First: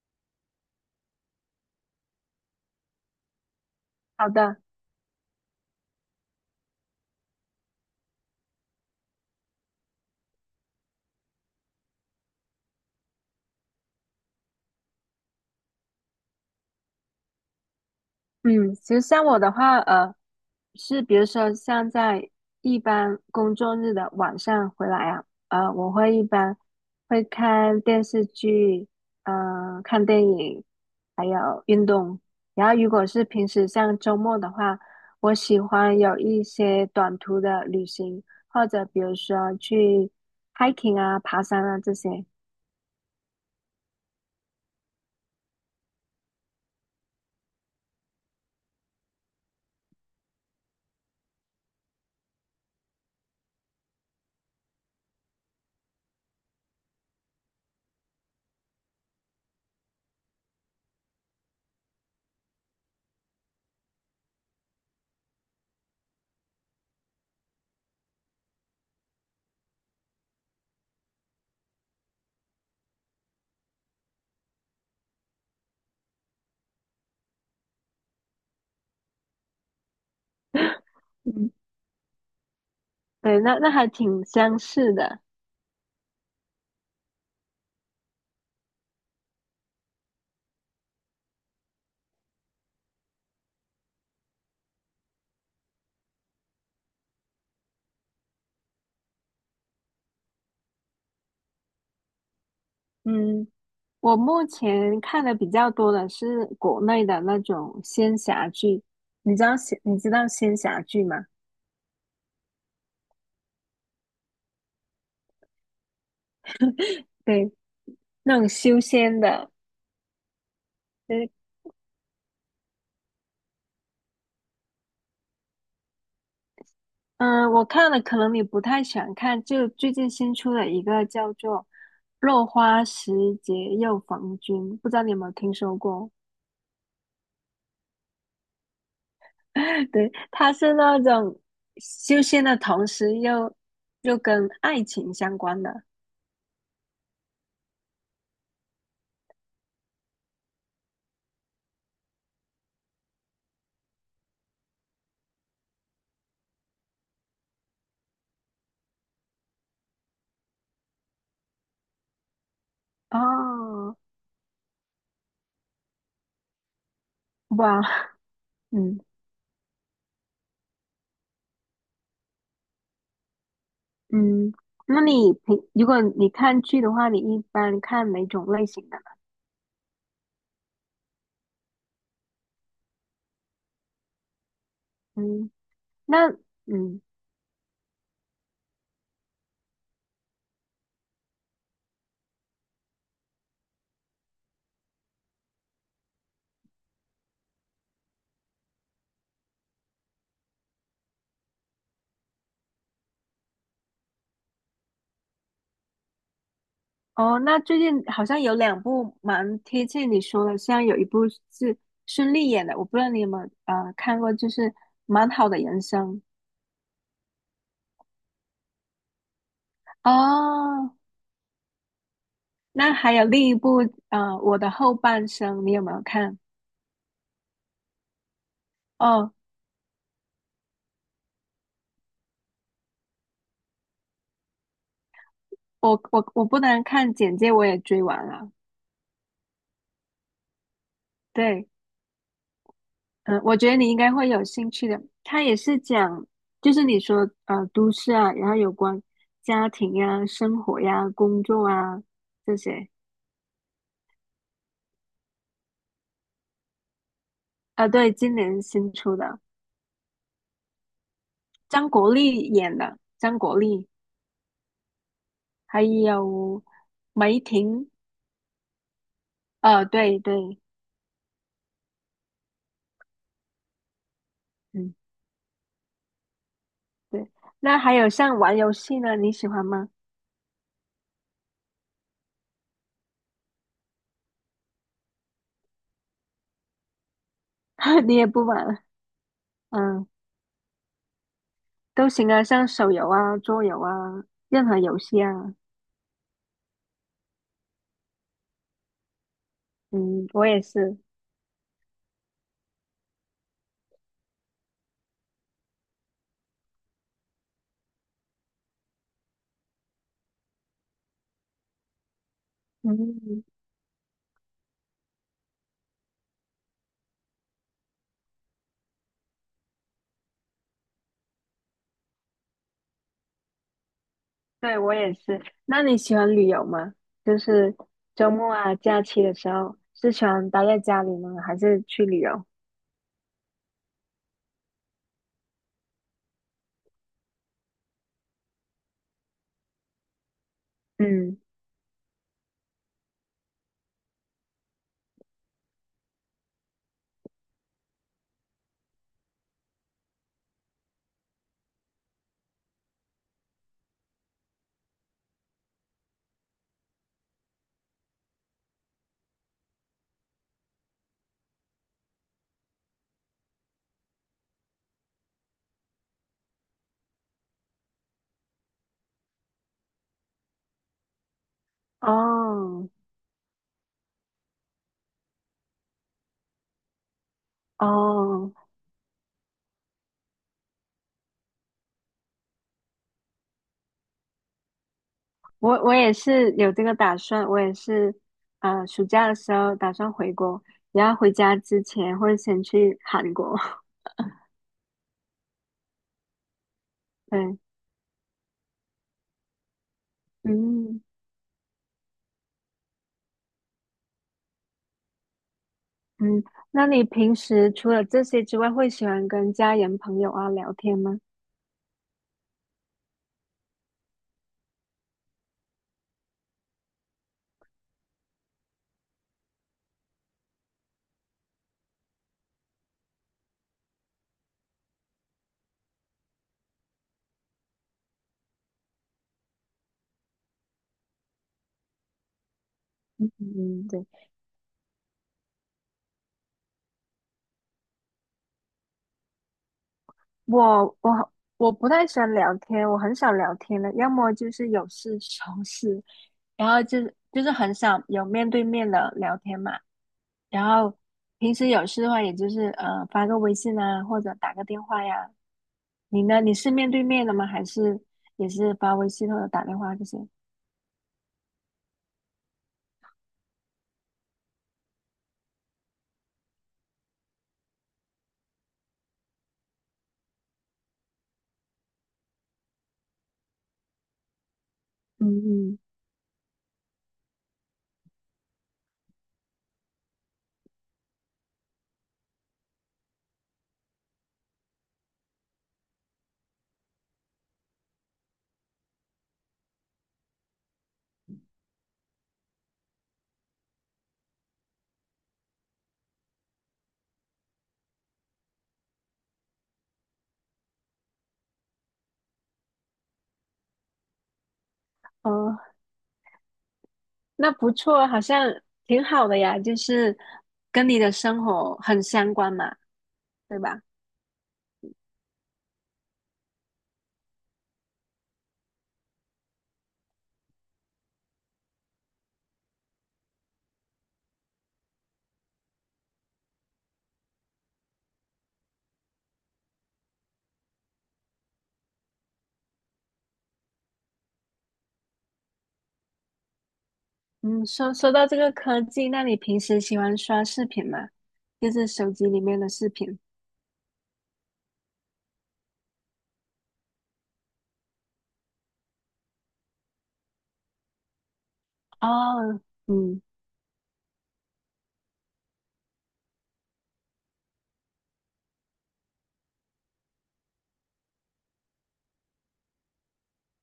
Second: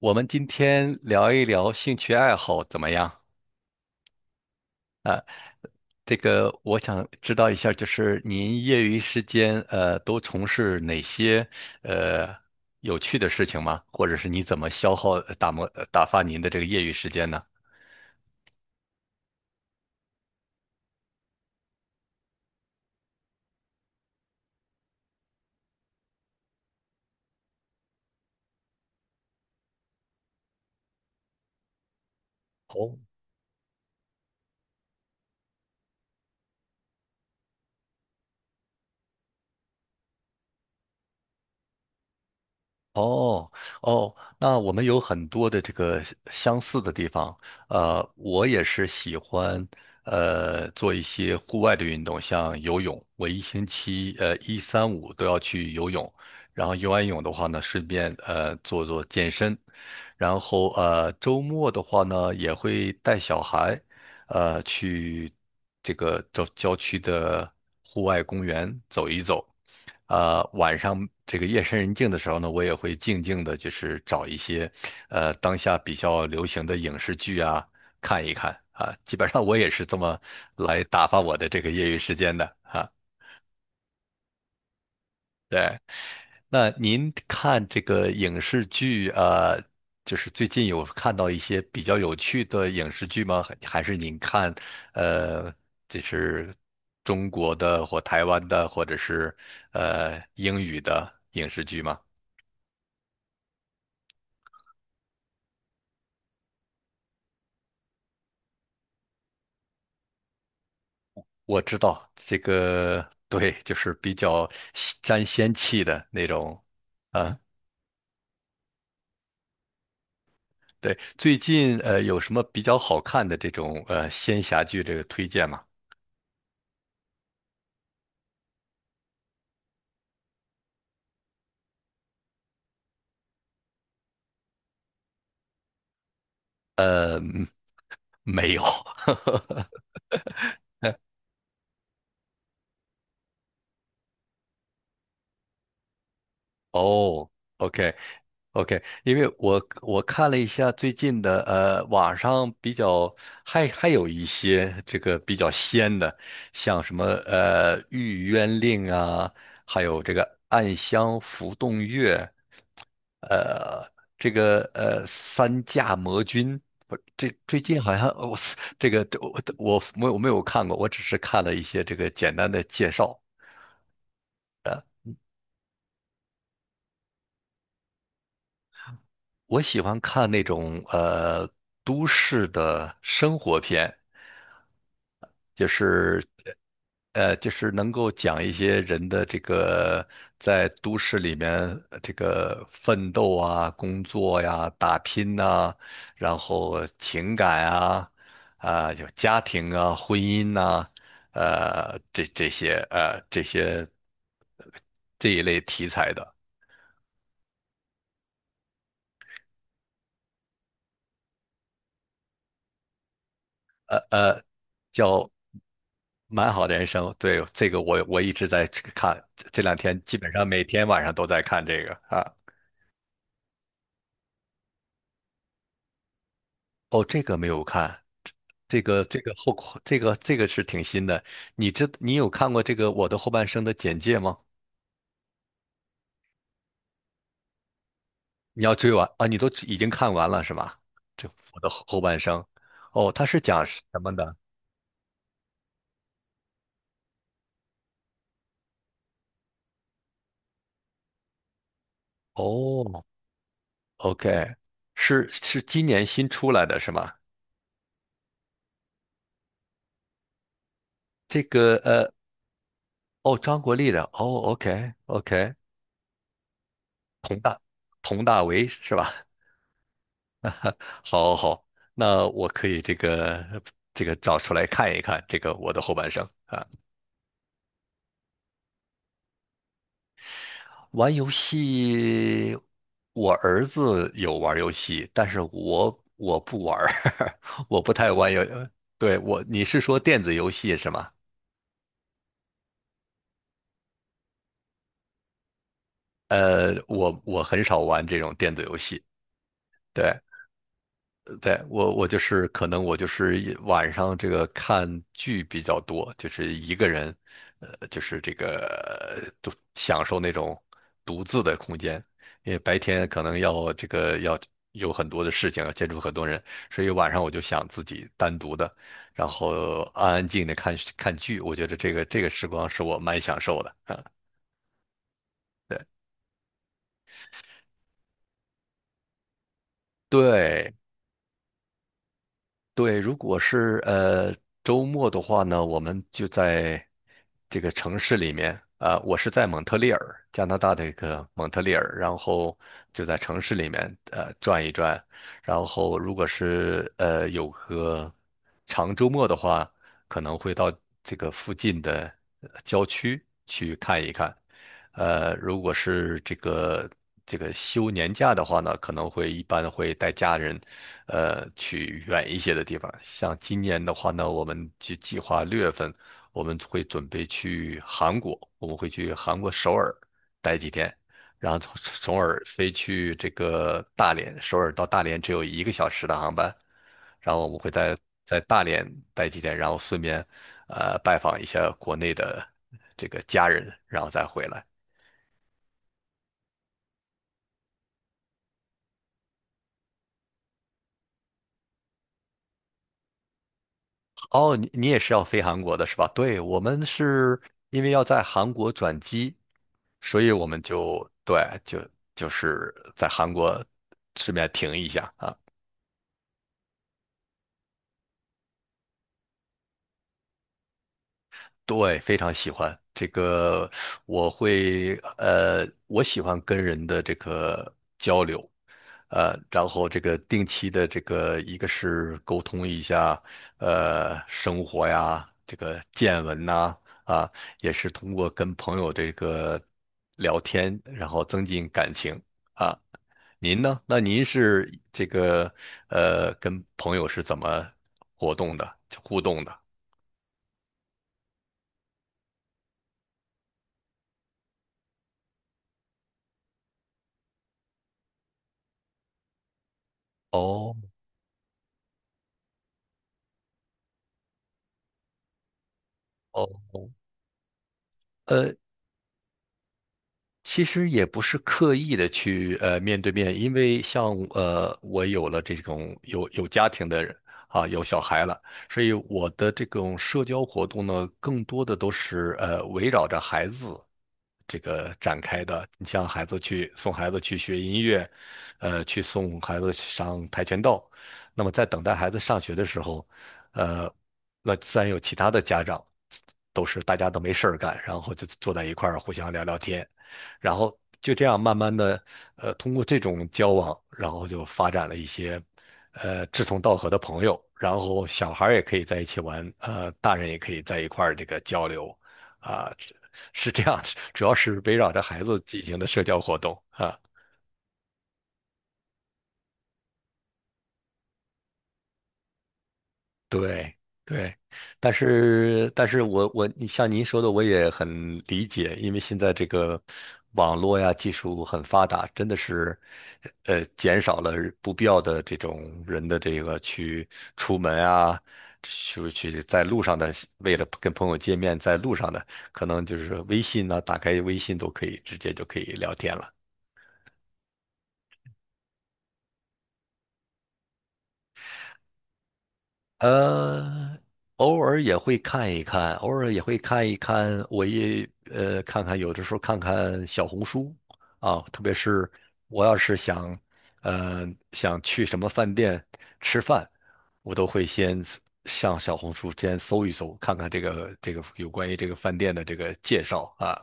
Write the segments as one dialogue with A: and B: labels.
A: 我们今天聊一聊兴趣爱好怎么样？
B: 好的。
A: 这个我想知道一下，就是您业余时间都从事哪些呃有趣的事情吗？或者是你怎么消耗打磨打发您的这个业余时间呢？
B: 嗯，其实像我的话，是比如说像在一般工作日的晚上回来啊，我会一般会看电视剧，看电影，还有运动。然后如
A: 哦。
B: 果是平时像周末的话，我喜欢有一些短途的旅行，或者比如说去 hiking 啊、爬山啊这些。
A: 哦哦，那我们有很多的这个相似的地方。我也是喜欢做一些户外的运动，像游泳。我一星期一三五都要去游泳，然后游完泳的话呢，顺便做做健身。然后周末的话呢，也会带小孩，去这个郊区的户外公园走一走。晚上这个夜深人静的时候呢，我也会静静的，就是找一些当下比较流行的影视剧啊看一看啊。基本上我也是这么来打发 我的
B: 嗯，
A: 这个业余时间的啊。
B: 对，那还挺相似的。
A: 对。那您看这个影视剧，就是最近有看到一些比较有趣的影视剧吗？还是您看，呃，这是中国的或台湾的，或者是英语的影视剧吗？
B: 嗯。我目前看的比较多的是国内的那种仙侠剧，你知道仙侠剧吗？
A: 我知道这个，对，就是比较吸沾仙气的那种，啊，
B: 对，那种修仙的。
A: 对，
B: 对。
A: 最近有什么比较好看的这种仙侠剧这个推荐吗？
B: 嗯，我看了，可能你不太喜欢看，就最近新出了一个叫做《落花时节又逢君》，不知道你有没有听说过？
A: 没有。
B: 对，它是那种修仙的同时又跟爱情相关的。
A: 哦，OK OK，因为我看了一下最近的，网上比较还有一些这个比较仙的，像什么《玉渊令》啊，还有这个《暗香浮动月》，呃，
B: 哦，
A: 这个《三驾魔君》不是，这最近
B: 哇，
A: 好像我 这
B: 嗯。
A: 个这我没有看过，我只是看了一些这个简单的介绍。
B: 嗯，那你平，如果你看剧的话，你一般看哪种类型的呢？
A: 我喜欢看那种都市的生活片，
B: 嗯。
A: 就是
B: 那嗯。
A: 就是能够讲一些人的这个在都市里面这个奋斗啊、工作呀、打拼呐、然后情感啊、啊、有家庭啊、婚姻呐、呃这这些呃这些呃这一类题材的。
B: 哦，那最近好像有两部蛮贴切你说的，像有一部是孙俪演的，我不知道你有没有看过，
A: 呃，
B: 就是
A: 叫
B: 《蛮好的人生》。
A: 蛮好的人生。对，这个我一直在去看，这两天基本上每天
B: 哦。
A: 晚上都在看这个啊。
B: 那还有另一部啊，《我的后半生》，你有没有看？
A: 哦，这个没有看，这个这
B: 哦，
A: 个后这个是挺新的。你有看过这个《我的后半生》的简介吗？
B: 我不能看简介，我也追完了。
A: 你要追完啊？你都已经看完了是吗？这我
B: 对。
A: 的后半生，哦，它是
B: 嗯，我
A: 讲
B: 觉得
A: 什
B: 你应该
A: 么
B: 会
A: 的？
B: 有兴趣的。它也是讲，就是你说都市啊，然后有关家庭呀、生活呀、工作啊这些。
A: 哦，OK，是今年新出来的是吗？
B: 啊，对，今年新出的，
A: 这个
B: 张国立演的，张
A: 哦，
B: 国
A: 张国
B: 立，
A: 立的，哦，OK，OK，
B: 还有梅婷。
A: 佟大为是吧？
B: 啊，对对。
A: 好，好，好，那我可以这个找出来看
B: 嗯，
A: 一看这个我的后半生啊。
B: 对。那还有像玩游戏呢，你喜欢吗？
A: 玩游戏，我儿子有玩游戏，但是我不玩儿 我不 太
B: 你也
A: 玩游。
B: 不玩。
A: 对，我，你是说
B: 嗯，
A: 电子游戏是吗？
B: 都行啊，像手游啊、桌游啊，任何游戏啊。
A: 我很少玩这种电子游戏。对，
B: 嗯，我也是。
A: 对，我就是可能我就是一晚上这个看剧比较多，就是一个人，就是这个独享受那种独自的空间，因为白天可能
B: 嗯。
A: 要这个要有很多的事情，要接触很多人，所以晚上我就想自己单独的，然后安安静静的看看剧，我觉得这个时光是我蛮享受的啊。
B: 对，我也是。那你喜欢旅游吗？就是周末啊、假期的时候，是喜欢待
A: 对，
B: 在家里呢，还是去旅游？
A: 对，如果是周末的话呢，我们就在这个城市里面。啊、我是在蒙特利尔，加拿大的一个
B: 嗯。
A: 蒙特利尔，然后就在城市里面转一转。然后如果是有个长周末的话，可能会到这个附近的郊区去看一看。如果是这个休年假的话呢，可能会一般会带家人，去远一些的地方。像今年的话呢，我们就计划6月份我们会准备去韩国，我们会去韩国首尔待几天，然后从首尔飞
B: 哦
A: 去这个大连，首尔到大连只有1个小时的航班，然后我们会在
B: 哦，
A: 大连待几天，然后顺便拜访一下国内的这个家人，然后再回来。
B: 我我也是有这个打算，我也是，啊，暑假的时候打算回国，然后回家之前会先去韩国。
A: 哦，你也是要飞韩国的是吧？对，我们是
B: 对。
A: 因为要在韩国转机，所以我们
B: 嗯
A: 就对，就是在韩国顺便停一下。啊。
B: 嗯，那你平时除了这些之外，会喜欢跟家人朋友啊聊天吗？
A: 对，非常喜欢这个，我喜欢跟人的这个交流，然后这个定期的这个一个是沟通一下，生活呀，这个见闻呐，啊，也是通过跟朋友这个聊天，然后增进感情啊。您呢？
B: 嗯，
A: 那
B: 对。
A: 您是这个跟朋友是怎么活动的，互动的？
B: 我我我不太喜欢聊天，我很少聊天的，要么就是有事求事，然后就是很少有面对面的聊天嘛。然
A: 哦
B: 后平时有事的话，也就是发个微信啊，或者打个电话呀。你呢？你是
A: 哦。
B: 面对面的吗？还是也
A: 呃。
B: 是发微信或者打电话这些？
A: 其实也不是刻意的去面对面，因为像我有了这种有家庭的人啊，有小孩了，所以我的这种社交活动呢，更多的都是围绕着孩子这个展
B: 嗯
A: 开的。
B: 嗯。
A: 你像孩子去送孩子去学音乐，去送孩子上跆拳道，那么在等待孩子上学的时候，呃，那自然有其他的家长，都是大家都没事儿干，然后就坐在一块儿互相聊聊天，然后就这样慢慢的，通过这种交往，然后就发展了一些，志同道合的朋友，然后小孩儿也可以在一起玩，大人也可以在一块儿这个交流，啊，是这样，主要是围绕着孩子
B: 哦，
A: 进行的社交活动啊。
B: 那不错，好像挺好的呀，就是跟你的生活很相关嘛，对
A: 对
B: 吧？
A: 对，但是我你像您说的，我也很理解，因为现在这个网络呀技术很发达，真的是减少了不必要的这种人的这个去出门啊，去在路上的，为了跟朋友见面，在路上的可能就是微信呢、打开微信都可以直接就可以聊天了。
B: 嗯，说说到这个科技，那你平时喜欢刷视频吗？就是手机里面的视频。
A: 呃，偶尔也会看一看，我也看看，有的时候看看小红书啊，特别是
B: 哦。
A: 我要是
B: 嗯
A: 呃想去什么饭店吃饭，我都会先上小红书先搜一搜，看看这个有关于这个饭店的这个介绍啊。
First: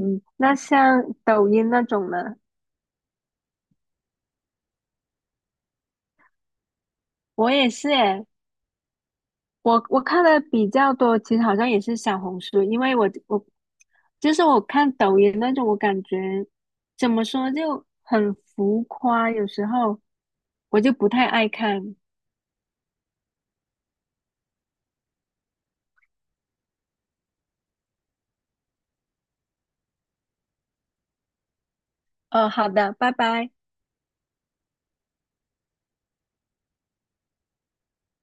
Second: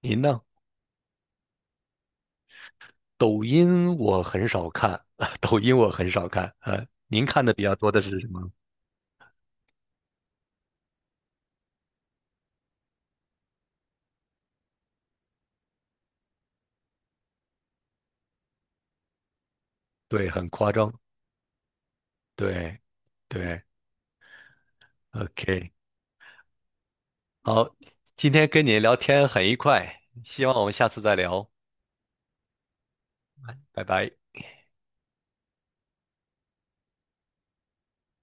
A: 您呢？
B: 那像抖音那种呢，
A: 抖音我很少看，抖音我很少看，您看
B: 我
A: 的比
B: 也
A: 较
B: 是
A: 多的是
B: 诶，
A: 什么？
B: 我我看的比较多，其实好像也是小红书，因为我我就是我看抖音那种，我感觉怎么说就很浮夸，有时候
A: 对，很夸
B: 我
A: 张，
B: 就不太爱看。
A: 对。对，OK，好，今天跟你聊天很愉快，希望我们下次再聊，
B: 好的，拜拜。
A: 拜拜。